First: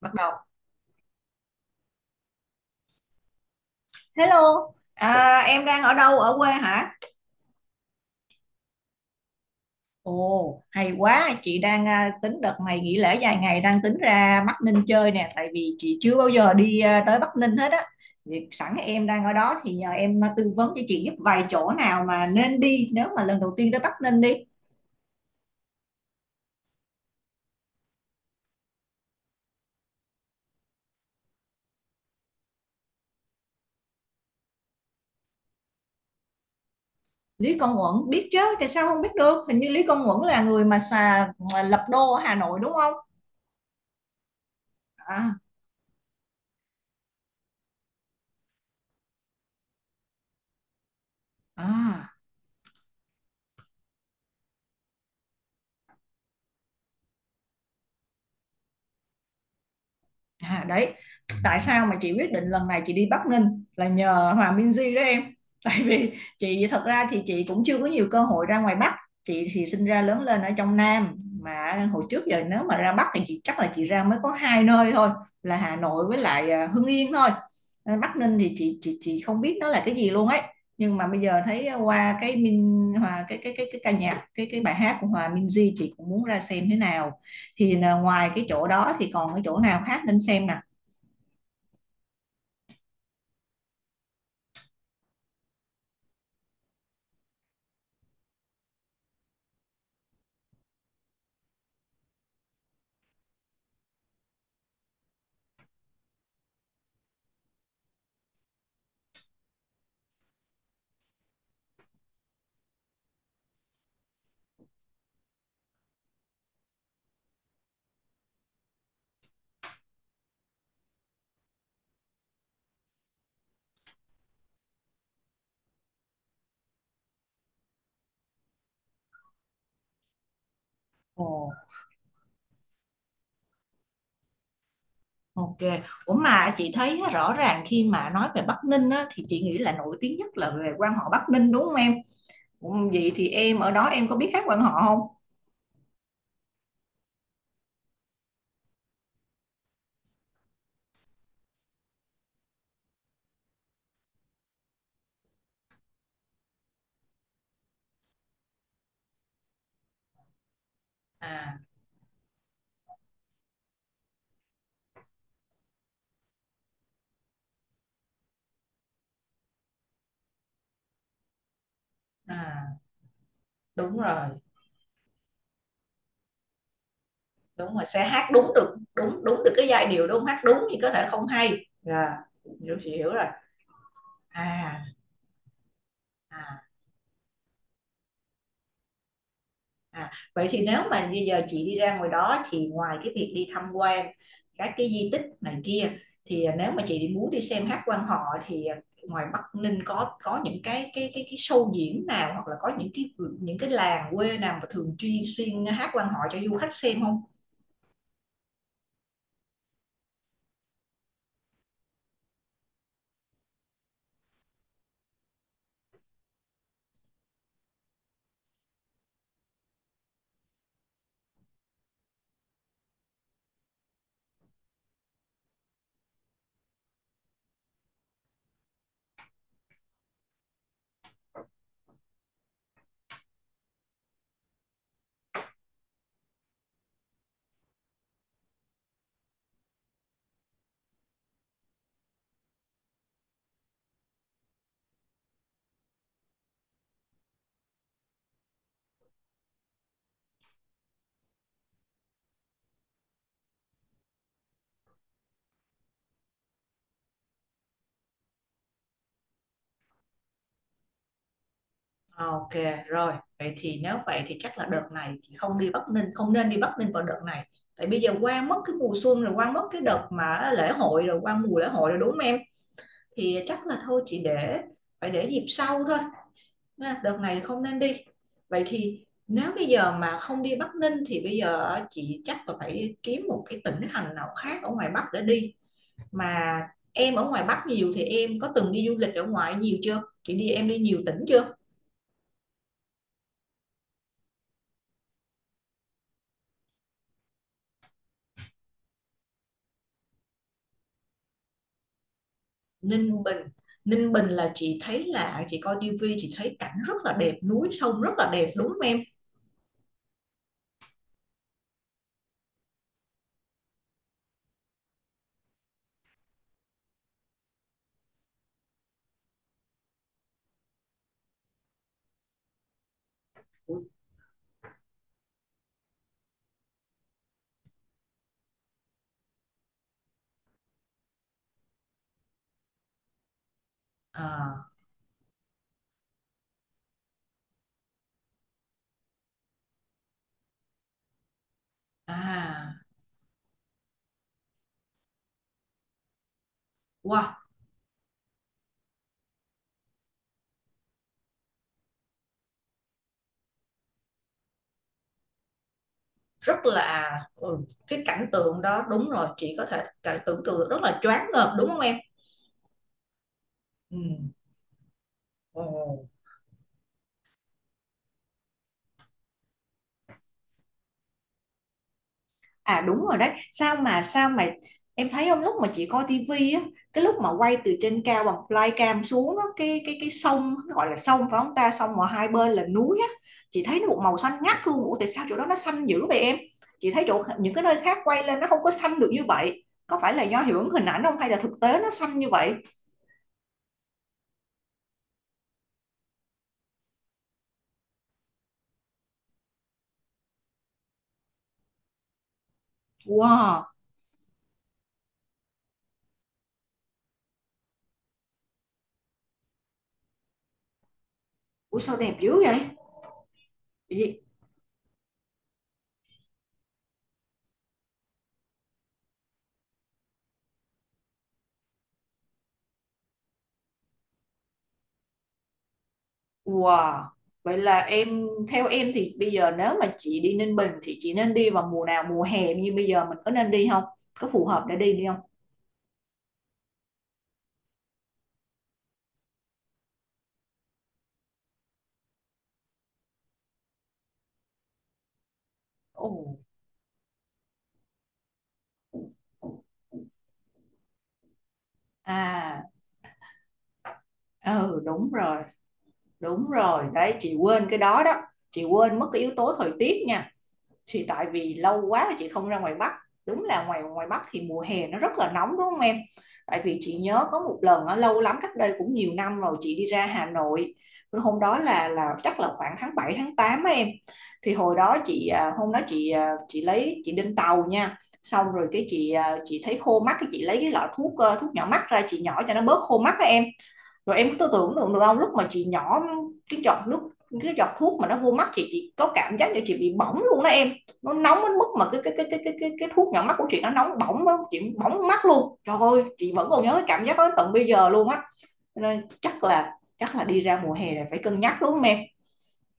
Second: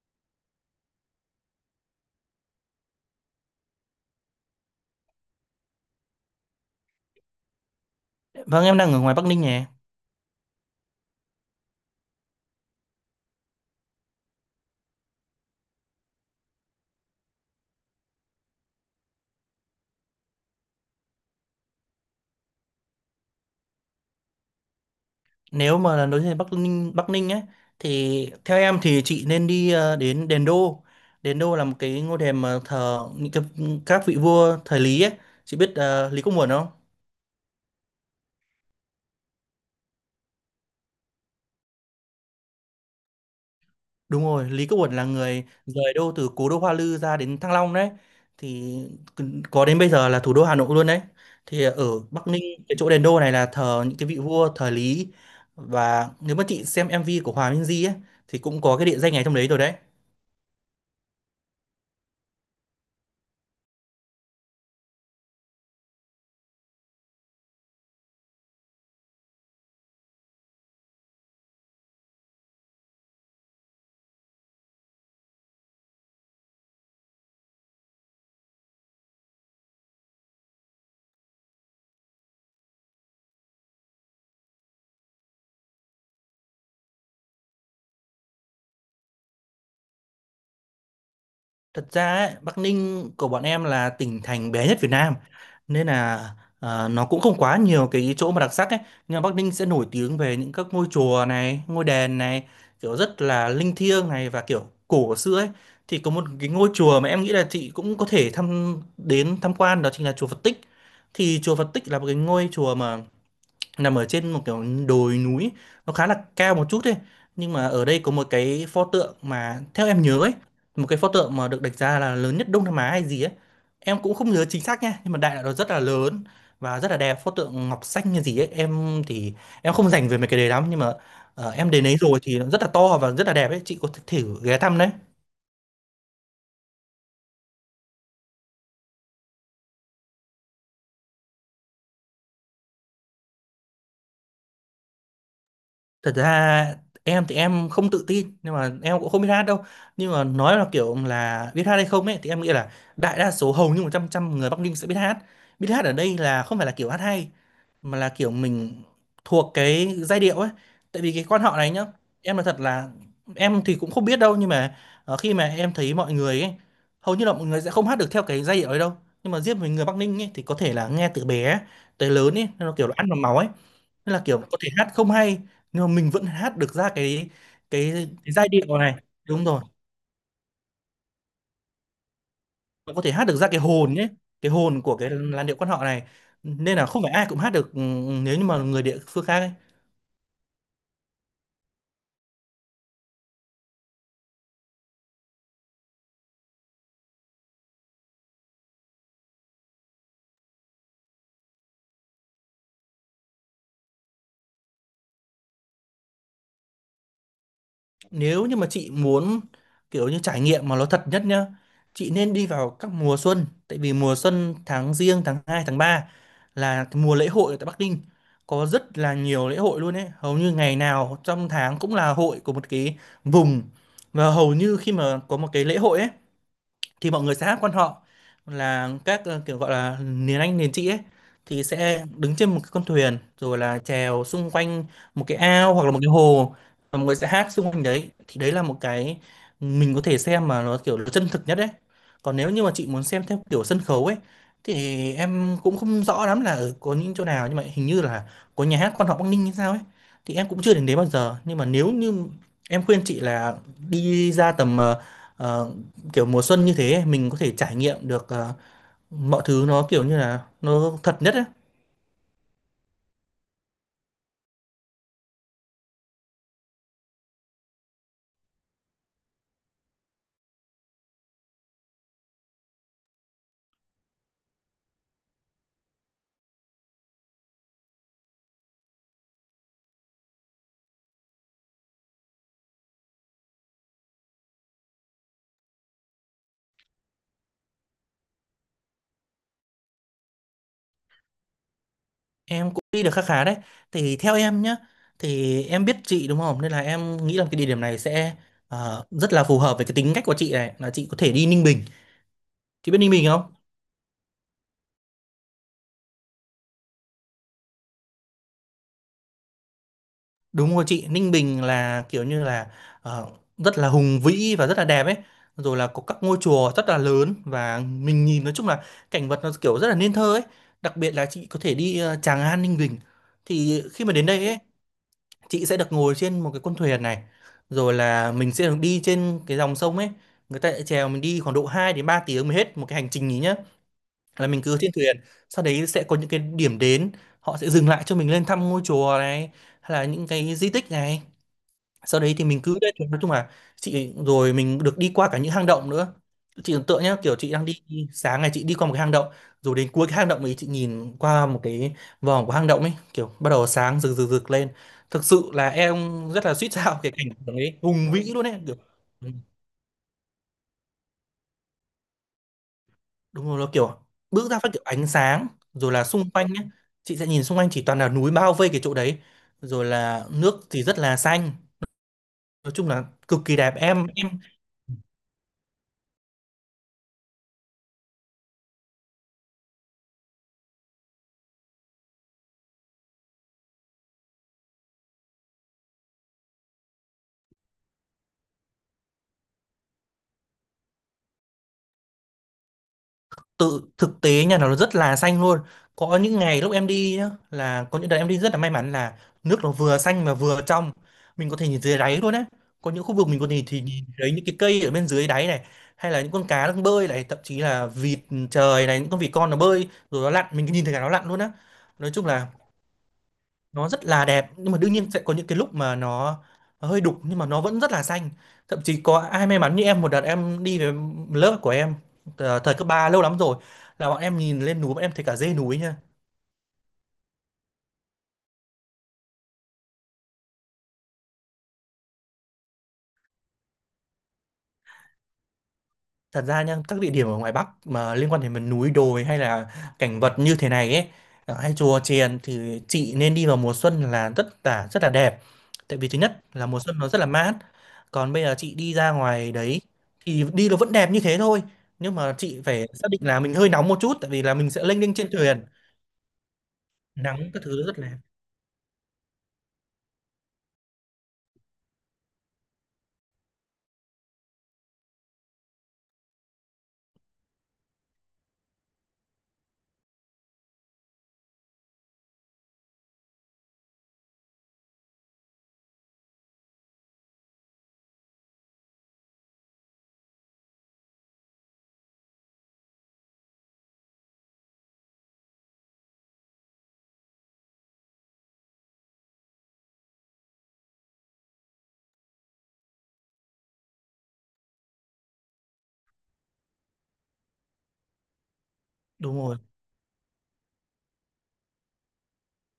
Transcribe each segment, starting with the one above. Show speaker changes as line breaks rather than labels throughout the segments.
Bắt đầu. Hello. À, em đang ở đâu, ở quê hả?
Vâng em đang ở ngoài Bắc Ninh nhỉ.
Ồ, hay quá, chị đang tính đợt này nghỉ lễ dài ngày, đang tính ra Bắc Ninh chơi nè, tại vì chị chưa bao giờ đi tới Bắc Ninh hết á. Thì sẵn em đang ở đó thì nhờ em tư vấn cho chị giúp vài chỗ nào mà nên đi nếu mà lần đầu tiên tới Bắc Ninh đi.
Nếu mà là nói về Bắc Ninh ấy thì theo em thì chị nên đi đến Đền Đô. Đền Đô là một cái ngôi đền mà thờ những cái, các vị vua thời Lý ấy. Chị biết Lý Công Uẩn không?
Lý Công Uẩn biết chứ, tại sao không biết được, hình như Lý Công Uẩn là người mà xà mà lập đô ở Hà Nội đúng không?
Đúng rồi, Lý Công Uẩn là
À.
người rời đô từ cố đô Hoa Lư ra đến Thăng Long đấy. Thì có đến bây giờ là thủ đô Hà Nội luôn đấy. Thì ở
À.
Bắc Ninh, cái chỗ Đền Đô này là thờ những cái vị vua thời Lý, và nếu mà chị xem MV của Hòa Minzy ấy thì cũng có cái địa danh này trong đấy rồi đấy.
À, đấy, tại sao mà chị quyết định lần này chị đi Bắc Ninh là nhờ Hòa Minzy đó em tại vì chị thật ra thì chị cũng chưa có nhiều cơ hội ra ngoài Bắc. Chị thì sinh ra lớn lên ở trong Nam, mà hồi trước giờ nếu mà ra Bắc thì chị chắc là chị ra mới có hai nơi thôi, là Hà Nội với lại Hưng Yên thôi. Ờ, Bắc Ninh thì chị không biết nó là cái gì luôn ấy, nhưng mà bây giờ thấy qua cái ca nhạc cái bài hát của Hòa Minzy chị cũng muốn ra xem thế nào. Thì là ngoài cái chỗ đó thì còn cái chỗ nào khác nên xem nè?
Thật ra ấy, Bắc Ninh của bọn em là tỉnh thành bé nhất Việt Nam, nên là nó cũng không quá nhiều cái chỗ mà đặc sắc ấy, nhưng mà Bắc Ninh sẽ nổi tiếng về những các ngôi chùa này, ngôi đền này, kiểu rất là linh thiêng này và kiểu cổ xưa ấy. Thì có một cái ngôi chùa mà em nghĩ là chị cũng có thể thăm đến tham quan, đó chính là chùa Phật Tích. Thì chùa Phật Tích là một cái ngôi chùa mà nằm ở trên một kiểu đồi núi, nó khá là cao một chút thôi, nhưng mà ở đây có một cái pho tượng mà theo em nhớ ấy, một cái pho tượng mà được đánh giá là lớn nhất Đông Nam Á hay gì ấy. Em cũng không nhớ chính xác nha, nhưng mà đại loại nó rất là lớn và rất là đẹp, pho tượng ngọc xanh như gì ấy. Em thì em không rành về mấy cái đấy lắm, nhưng mà
Ồ,
em đến đấy rồi thì nó rất là to và rất là đẹp ấy, chị có thể thử ghé thăm đấy.
ok. Ủa mà chị thấy á, rõ ràng khi mà nói về Bắc Ninh á, thì chị nghĩ là nổi tiếng nhất là về quan họ Bắc Ninh đúng không em? Ủa, vậy thì em ở đó em có biết hát quan họ không?
Thật ra em thì em không tự tin, nhưng mà em cũng không biết hát đâu, nhưng mà nói là kiểu là biết hát hay không ấy thì em nghĩ là đại đa số, hầu như 100 100 người Bắc Ninh sẽ biết hát. Biết hát ở đây là không phải là kiểu hát hay, mà là kiểu mình thuộc cái giai điệu ấy. Tại vì cái quan họ
À.
này nhá, em là thật là, em thì cũng không biết đâu, nhưng mà khi mà em thấy mọi người ấy, hầu như là mọi người sẽ không hát được theo cái giai điệu ấy đâu, nhưng mà riêng với người Bắc Ninh ấy thì có thể là nghe từ bé tới lớn ấy,
À.
nó kiểu là ăn vào máu ấy.
Đúng
Nên là
rồi,
kiểu có thể hát không hay, nhưng mà mình vẫn hát được ra
đúng rồi.
cái,
Sẽ hát
cái giai
đúng được,
điệu này,
đúng đúng
đúng
được
rồi,
cái giai điệu đúng không? Hát đúng thì có thể không hay. Dạ, chị
và có thể
hiểu
hát
rồi.
được ra cái hồn nhé, cái
À.
hồn của cái làn điệu quan họ này.
À.
Nên là không phải ai cũng hát được nếu như mà người địa phương khác ấy.
À, vậy thì nếu mà bây giờ chị đi ra ngoài đó thì ngoài cái việc đi tham quan các cái di tích này kia, thì nếu mà chị muốn đi xem hát quan họ thì ngoài Bắc Ninh có những cái show diễn nào hoặc là có những cái, những cái làng quê nào mà thường chuyên xuyên hát quan họ cho du khách xem không?
Nếu như mà chị muốn kiểu như trải nghiệm mà nó thật nhất nhá, chị nên đi vào các mùa xuân, tại vì mùa xuân tháng giêng, tháng hai, tháng 3 là cái mùa lễ hội ở tại Bắc Ninh, có rất là nhiều lễ hội luôn ấy, hầu như ngày nào trong tháng cũng là hội của một cái vùng. Và hầu như khi mà có một cái lễ hội ấy thì mọi người sẽ hát quan họ, là các kiểu gọi là miền Anh miền chị ấy, thì sẽ đứng trên một cái con thuyền rồi là chèo xung quanh một cái ao hoặc là một cái hồ, và mọi người sẽ hát xung quanh đấy. Thì đấy là một cái mình có thể xem mà nó kiểu nó chân thực nhất đấy. Còn nếu như mà chị muốn xem theo kiểu sân khấu ấy thì em cũng không rõ lắm là ở có những chỗ nào, nhưng mà hình như là có nhà hát quan họ Bắc Ninh hay sao ấy, thì em cũng chưa đến đấy bao giờ. Nhưng mà nếu như em khuyên chị là đi ra tầm ờ, kiểu mùa xuân như thế, mình có thể trải nghiệm được mọi thứ nó kiểu như là nó thật nhất ấy.
Ok rồi, vậy thì nếu vậy thì chắc là đợt này chị không đi Bắc Ninh, không nên đi Bắc Ninh vào đợt này, tại bây giờ qua mất cái mùa xuân rồi, qua mất cái đợt mà lễ hội rồi, qua mùa lễ hội rồi đúng không em? Thì chắc là thôi chị để, phải để dịp sau thôi, đợt này không nên đi. Vậy thì nếu bây giờ mà không đi Bắc Ninh thì bây giờ chị chắc là phải kiếm một cái tỉnh thành nào khác ở ngoài Bắc để đi, mà em ở ngoài Bắc nhiều thì em có từng đi du lịch ở ngoài nhiều chưa, chị đi em đi nhiều tỉnh chưa?
Em cũng đi được khá khá đấy. Thì theo em nhá, thì em biết chị đúng không? Nên là em nghĩ là cái địa điểm này sẽ rất là phù hợp với cái tính cách của chị này, là chị có thể đi Ninh Bình. Chị biết Ninh
Ninh
Bình
Bình.
không?
Ninh Bình là chị thấy là chị coi tivi chị thấy cảnh rất là đẹp, núi sông rất là đẹp đúng không em?
Đúng rồi chị, Ninh Bình là kiểu như là ờ, rất là hùng vĩ và rất là đẹp ấy. Rồi là có các ngôi chùa rất là lớn và mình nhìn, nói chung là cảnh vật nó kiểu rất là nên thơ ấy. Đặc biệt là chị có thể đi Tràng An Ninh Bình. Thì khi mà đến đây ấy, chị sẽ được ngồi trên một cái con thuyền này. Rồi là mình sẽ được đi trên cái dòng sông ấy. Người ta sẽ chèo mình đi khoảng độ 2 đến 3 tiếng mới hết một cái hành trình ý nhá. Là mình
À.
cứ trên thuyền, sau đấy sẽ có những cái điểm đến, họ sẽ dừng lại cho mình lên thăm ngôi chùa này hay là những cái di tích này. Sau đấy thì mình cứ
À.
đấy, nói chung là chị, rồi mình được đi qua cả những hang động nữa. Chị tưởng tượng nhá, kiểu
Wow.
chị đang đi, sáng ngày chị đi qua một cái hang động, rồi đến cuối cái hang động ấy chị nhìn qua một cái vòng của hang động ấy, kiểu bắt đầu sáng rực rực rực lên. Thực sự là em rất là
Rất
suýt sao,
là,
cái cảnh
ừ,
tượng ấy
cái
hùng vĩ
cảnh
luôn
tượng
ấy kiểu,
đó đúng
ừ,
rồi, chị có thể cảnh tưởng tượng rất là choáng ngợp đúng không em?
đúng rồi, nó
Ừ.
kiểu bước ra phát kiểu ánh sáng, rồi là
Ồ.
xung quanh nhé, chị sẽ nhìn xung quanh chỉ toàn là núi bao vây cái chỗ đấy, rồi là nước thì rất là xanh, nói
À
chung là
đúng rồi đấy,
cực kỳ đẹp
sao mà
em
sao
em.
mà em thấy không, lúc mà chị coi tivi á, cái lúc mà quay từ trên cao bằng flycam xuống á, cái sông, cái gọi là sông phải không ta, sông mà hai bên là núi á, chị thấy nó một màu xanh ngắt luôn. Ủa tại sao chỗ đó nó xanh dữ vậy em? Chị thấy chỗ những cái nơi khác quay lên nó không có xanh được như vậy. Có phải là do hiệu ứng hình ảnh không hay là thực tế nó xanh như vậy?
Tự thực tế nhà nó rất là xanh luôn. Có những ngày lúc em đi nhá, là có những đợt em đi rất là may mắn là nước nó vừa xanh mà vừa trong, mình có thể nhìn dưới đáy luôn á. Có những khu vực mình có thể
Wow,
thì nhìn thấy những cái cây ở bên dưới đáy này, hay là những con cá đang bơi này, thậm chí là vịt trời này, những con vịt con nó bơi rồi nó lặn, mình cứ nhìn thấy cả nó lặn luôn á.
ủa sao
Nói
đẹp
chung
dữ
là
vậy?
nó rất là đẹp, nhưng mà đương nhiên sẽ có những cái lúc mà nó hơi đục, nhưng mà nó vẫn rất là xanh. Thậm chí có ai may mắn như em, một đợt em đi về lớp của em thời cấp 3 lâu lắm rồi, là bọn em nhìn lên núi bọn em thấy cả dê núi nha.
Wow. Vậy là em, theo em thì bây giờ nếu mà chị đi Ninh Bình thì chị nên đi vào mùa nào, mùa hè như bây giờ mình có nên đi không? Có phù hợp để đi đi không?
Thật ra nha, các địa điểm ở ngoài Bắc mà liên quan đến miền núi đồi hay là cảnh vật như thế này ấy, ở hay chùa chiền, thì chị nên đi vào mùa xuân là rất là rất là đẹp. Tại vì
Ồ.
thứ nhất là mùa xuân nó rất là mát. Còn bây giờ chị đi ra ngoài đấy thì đi nó vẫn đẹp như thế thôi. Nhưng mà chị
À,
phải xác định là mình hơi nóng một chút, tại vì là mình
ừ
sẽ lênh
đúng
đênh trên
rồi,
thuyền,
đúng rồi. Đấy chị
nắng các
quên cái
thứ rất
đó đó.
là,
Chị quên mất cái yếu tố thời tiết nha. Thì tại vì lâu quá là chị không ra ngoài Bắc, đúng là ngoài ngoài Bắc thì mùa hè nó rất là nóng đúng không em, tại vì chị nhớ có một lần á, lâu lắm cách đây cũng nhiều năm rồi chị đi ra Hà Nội, hôm đó là chắc là khoảng tháng 7 tháng 8 á em, thì hồi đó chị hôm đó chị chị lấy chị lên tàu nha, xong rồi cái chị chị thấy khô mắt cái chị lấy cái lọ thuốc, thuốc nhỏ mắt ra chị nhỏ cho nó bớt khô mắt á em, rồi em cứ tưởng tượng được không, lúc mà chị nhỏ cái giọt nước, cái giọt thuốc mà nó vô mắt chị có cảm giác như chị bị bỏng luôn đó em. Nó nóng đến mức mà cái thuốc nhỏ mắt của chị nó nóng bỏng đó. Chị bỏng mắt luôn, trời ơi chị vẫn còn nhớ cái cảm giác đó đến tận bây giờ luôn á, nên
đúng rồi.
chắc là đi ra mùa hè là phải cân nhắc đúng không em?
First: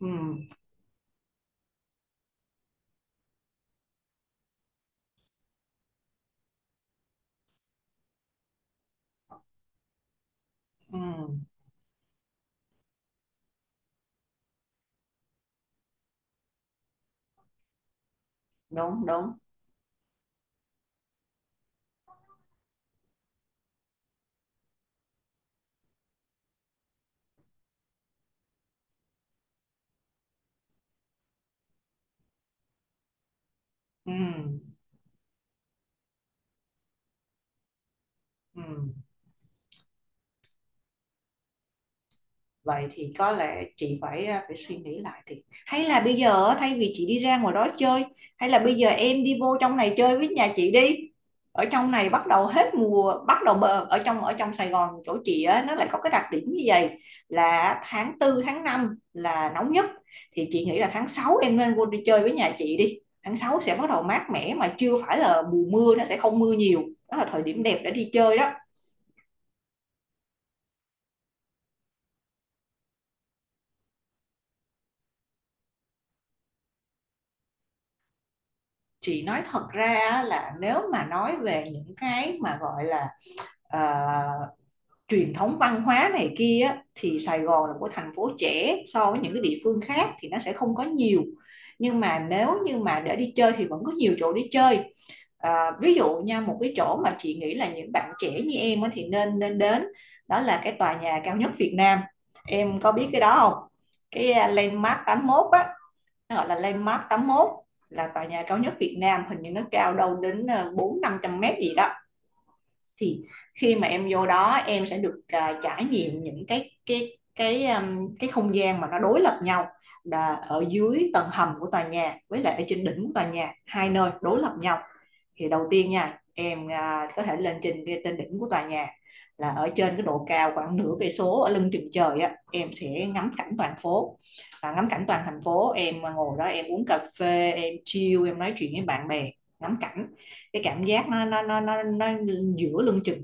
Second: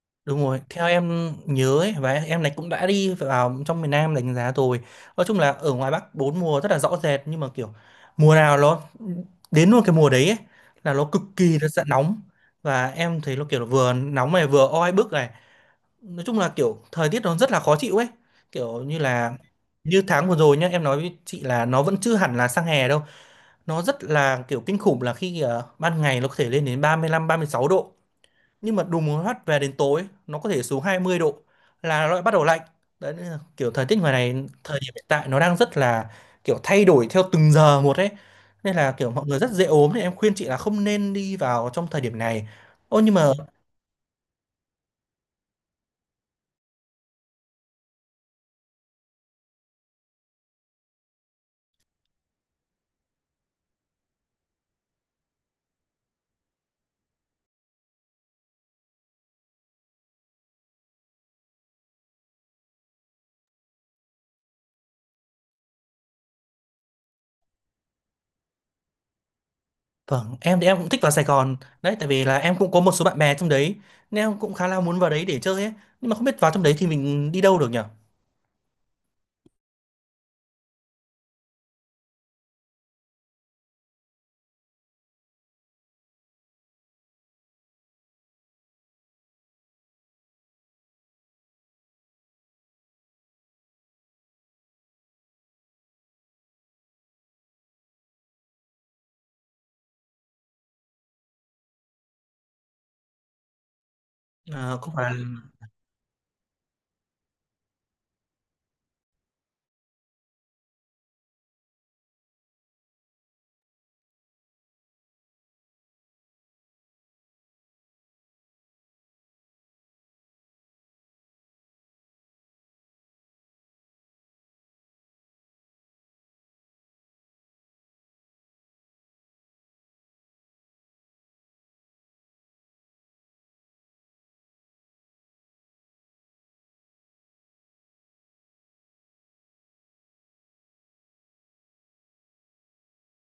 Ừ,
Đúng rồi, theo em nhớ ấy, và em này cũng đã đi vào trong miền Nam đánh giá rồi. Nói chung là ở ngoài Bắc bốn mùa rất là rõ rệt, nhưng mà kiểu mùa nào nó đến luôn cái mùa đấy ấy, là
ừ,
nó cực kỳ là sẽ nóng, và em thấy nó kiểu là vừa nóng này vừa oi bức này. Nói chung là kiểu thời tiết nó rất là khó chịu ấy. Kiểu như
đúng đúng.
là như tháng vừa rồi nhá, em nói với chị là nó vẫn chưa hẳn là sang hè đâu. Nó rất là kiểu kinh khủng, là khi ban ngày nó có thể lên đến ba 35 36 độ nhưng mà đùng một phát về đến tối nó có thể xuống 20 độ, là nó lại bắt đầu lạnh. Đấy nên là kiểu thời tiết
Ừ,
ngoài này thời điểm hiện tại nó đang rất là kiểu thay đổi theo từng giờ một ấy.
ừ.
Nên là kiểu mọi người rất dễ ốm, thì em khuyên chị là không nên đi vào trong thời điểm này.
Vậy
Ô,
thì
nhưng mà
có lẽ chị phải phải suy nghĩ lại thì, hay là bây giờ thay vì chị đi ra ngoài đó chơi, hay là bây giờ em đi vô trong này chơi với nhà chị đi. Ở trong này bắt đầu hết mùa bắt đầu ở trong, ở trong Sài Gòn chỗ chị á nó lại có cái đặc điểm như vậy, là tháng 4 tháng 5 là nóng nhất. Thì chị nghĩ là tháng 6 em nên vô đi chơi với nhà chị đi, tháng 6 sẽ bắt đầu mát mẻ mà chưa phải là mùa mưa, nó sẽ không mưa nhiều, đó là thời điểm đẹp để đi chơi đó.
vâng, em thì em cũng thích vào Sài Gòn đấy, tại vì là em cũng có một số bạn bè trong đấy, nên em cũng khá là muốn vào đấy để chơi ấy, nhưng mà không biết vào trong đấy thì mình đi đâu được nhỉ.
Chị nói thật ra là nếu mà nói về những cái mà gọi là ờ, truyền thống văn hóa này kia thì Sài Gòn là một thành phố trẻ so với những cái địa phương khác thì nó sẽ không có nhiều, nhưng mà nếu như mà để đi chơi thì vẫn có nhiều chỗ đi chơi. À, ví dụ nha, một cái chỗ mà chị nghĩ là những bạn trẻ như em thì nên nên đến đó là cái tòa nhà cao nhất Việt Nam, em có biết cái đó không? Cái
À, không
landmark
phải
tám mốt á,
là-.
nó gọi là Landmark 81, là tòa nhà cao nhất Việt Nam, hình như nó cao đâu đến 400-500 mét gì đó. Thì khi mà em vô đó em sẽ được trải nghiệm những cái cái không gian mà nó đối lập nhau, là ở dưới tầng hầm của tòa nhà với lại ở trên đỉnh của tòa nhà, hai nơi đối lập nhau. Thì đầu tiên nha em có thể lên trên trên đỉnh của tòa nhà, là ở trên cái độ cao khoảng nửa cây số ở lưng chừng trời á, em sẽ ngắm cảnh toàn phố và ngắm cảnh toàn thành phố, em ngồi đó em uống cà phê em chill em nói chuyện với bạn bè, ngắm cảnh, cái cảm giác nó nó giữa lưng chừng.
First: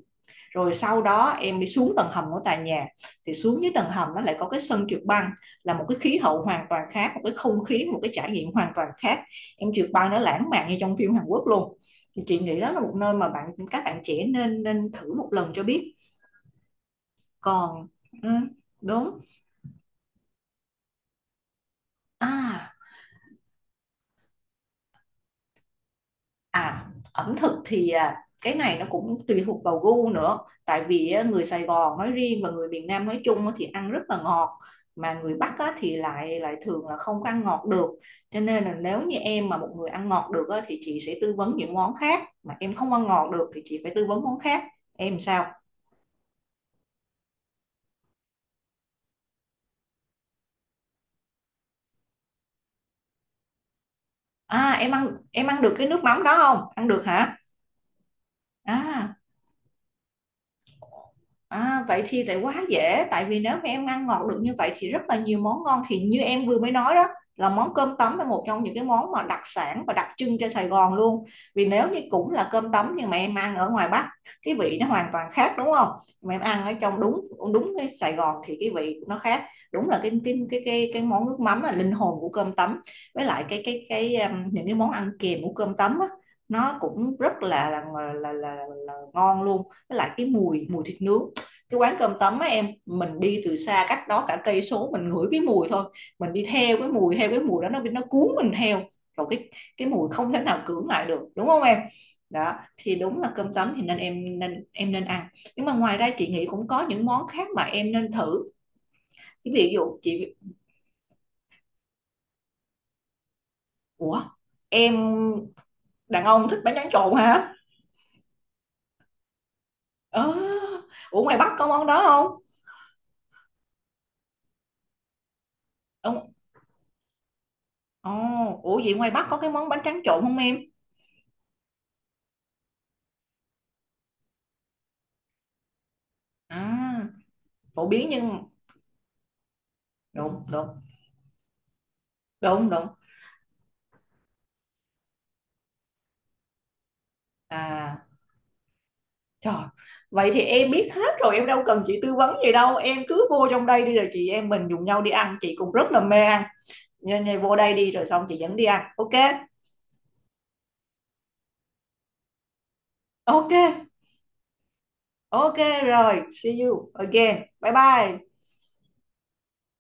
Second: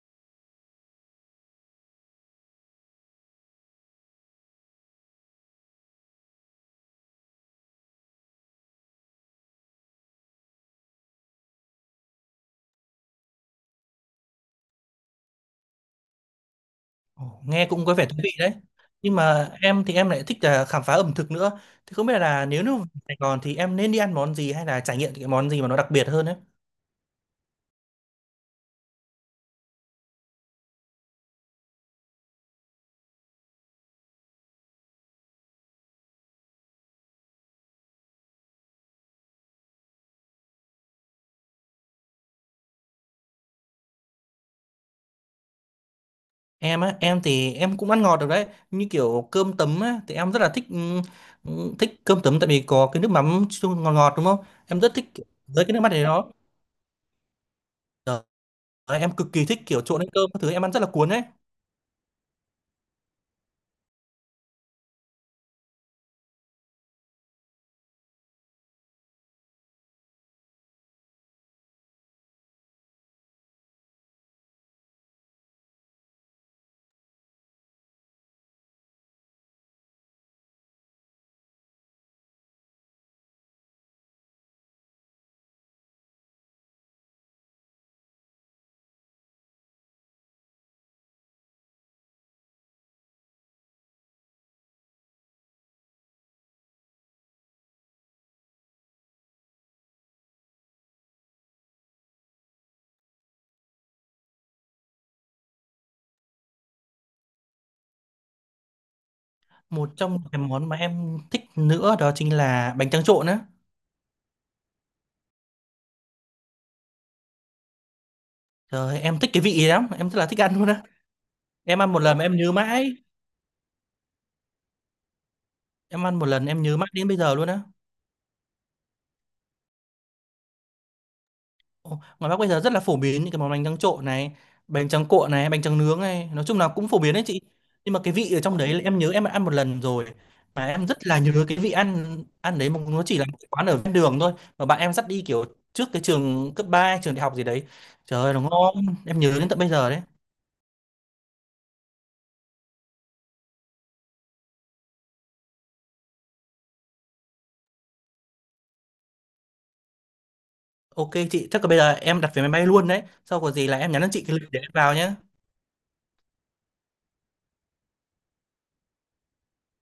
Rồi sau đó em đi xuống tầng hầm của tòa nhà, thì xuống dưới tầng hầm nó lại có cái sân trượt băng, là một cái khí hậu hoàn toàn khác, một cái không khí, một cái trải nghiệm hoàn toàn khác, em trượt băng nó lãng mạn như trong phim Hàn Quốc luôn. Thì chị nghĩ đó là một nơi mà bạn các bạn trẻ nên nên thử một lần cho biết.
Ồ, nghe cũng
Còn,
có vẻ thú
ừ,
vị đấy. Nhưng
đúng.
mà em thì em lại thích là khám phá ẩm thực nữa. Thì không biết là nếu như
À.
Sài Gòn thì em nên đi ăn món gì, hay là trải nghiệm cái món gì mà nó đặc biệt hơn ấy.
À, ẩm thực thì cái này nó cũng tùy thuộc vào gu nữa. Tại vì á, người Sài Gòn nói riêng và người miền Nam nói chung á thì ăn rất là ngọt, mà người Bắc á, thì lại lại thường là không có ăn ngọt được. Cho nên là nếu như em mà một người ăn ngọt được á, thì chị sẽ tư vấn những món khác, mà em không ăn ngọt được thì chị phải tư vấn món khác. Em sao?
Em á, em thì em cũng ăn ngọt được đấy. Như kiểu cơm tấm á, thì em rất là thích thích cơm tấm, tại vì có cái nước mắm chung ngọt ngọt đúng không?
À,
Em rất thích kiểu-
em
với
ăn
cái
được
nước
cái
mắm này
nước mắm
đó.
đó không? Ăn được hả?
Trời ơi, em
À.
cực kỳ thích kiểu trộn lên cơm các thứ, em ăn rất là cuốn ấy.
À, vậy thì lại quá dễ, tại vì nếu mà em ăn ngọt được như vậy thì rất là nhiều món ngon, thì như em vừa mới nói đó là món cơm tấm là một trong những cái món mà đặc sản và đặc trưng cho Sài Gòn luôn. Vì nếu như cũng là cơm tấm nhưng mà em ăn ở ngoài Bắc cái vị nó hoàn toàn khác đúng không, mà em ăn ở trong, đúng đúng, cái Sài Gòn thì cái vị nó khác, đúng là cái món nước mắm là linh hồn của cơm tấm, với lại cái những cái món ăn kèm của cơm tấm á, nó cũng rất là là ngon luôn, với lại cái mùi mùi thịt nướng, cái quán cơm tấm á em, mình đi từ xa cách đó cả cây số mình ngửi cái mùi thôi, mình đi theo cái mùi, theo cái mùi đó nó cuốn mình theo, rồi cái mùi không thể nào cưỡng lại được đúng không em? Đó thì đúng là cơm tấm thì nên em nên em nên ăn, nhưng mà ngoài ra chị nghĩ cũng có những món khác mà em nên thử, ví
Một
dụ
trong những
chị.
cái món mà em thích nữa đó chính là bánh tráng trộn á.
Ủa, em đàn ông thích bánh tráng trộn hả?
Trời ơi, em thích cái vị ấy lắm, em rất là
Ờ,
thích ăn luôn á.
ủa ngoài Bắc có
Em
món
ăn một
đó
lần mà em
không?
nhớ mãi Em ăn một
Ông.
lần em nhớ mãi đến bây giờ luôn á.
Ồ. Ủa vậy ngoài Bắc có cái món bánh tráng trộn không em?
Ồ, ngoài Bắc bây giờ rất là phổ biến những cái món bánh tráng trộn này, bánh tráng cuộn này, bánh tráng nướng này, nói chung
À.
là cũng phổ biến đấy chị. Nhưng
Phổ
mà cái
biến
vị ở
nhưng,
trong đấy là em nhớ em đã ăn một lần rồi,
đúng
mà
đúng,
em rất là nhớ cái vị ăn ăn đấy,
đúng
mà
đúng.
nó chỉ là một cái quán ở ven đường thôi, mà bạn em dắt đi, kiểu trước cái trường cấp ba, trường đại học gì đấy.
À.
Trời ơi nó ngon, em nhớ đến tận
Trời,
bây giờ đấy.
vậy thì em biết hết rồi, em đâu cần chị tư vấn gì đâu, em cứ vô trong đây đi rồi chị em mình dùng nhau đi ăn, chị cũng rất là mê ăn, nên nên vô đây đi rồi xong chị dẫn đi ăn. Ok.
Ok, chị chắc là bây giờ em đặt vé máy bay luôn đấy, sau có
Ok.
gì là em nhắn cho chị cái lịch để em vào nhé.
Ok rồi, see you again, bye bye.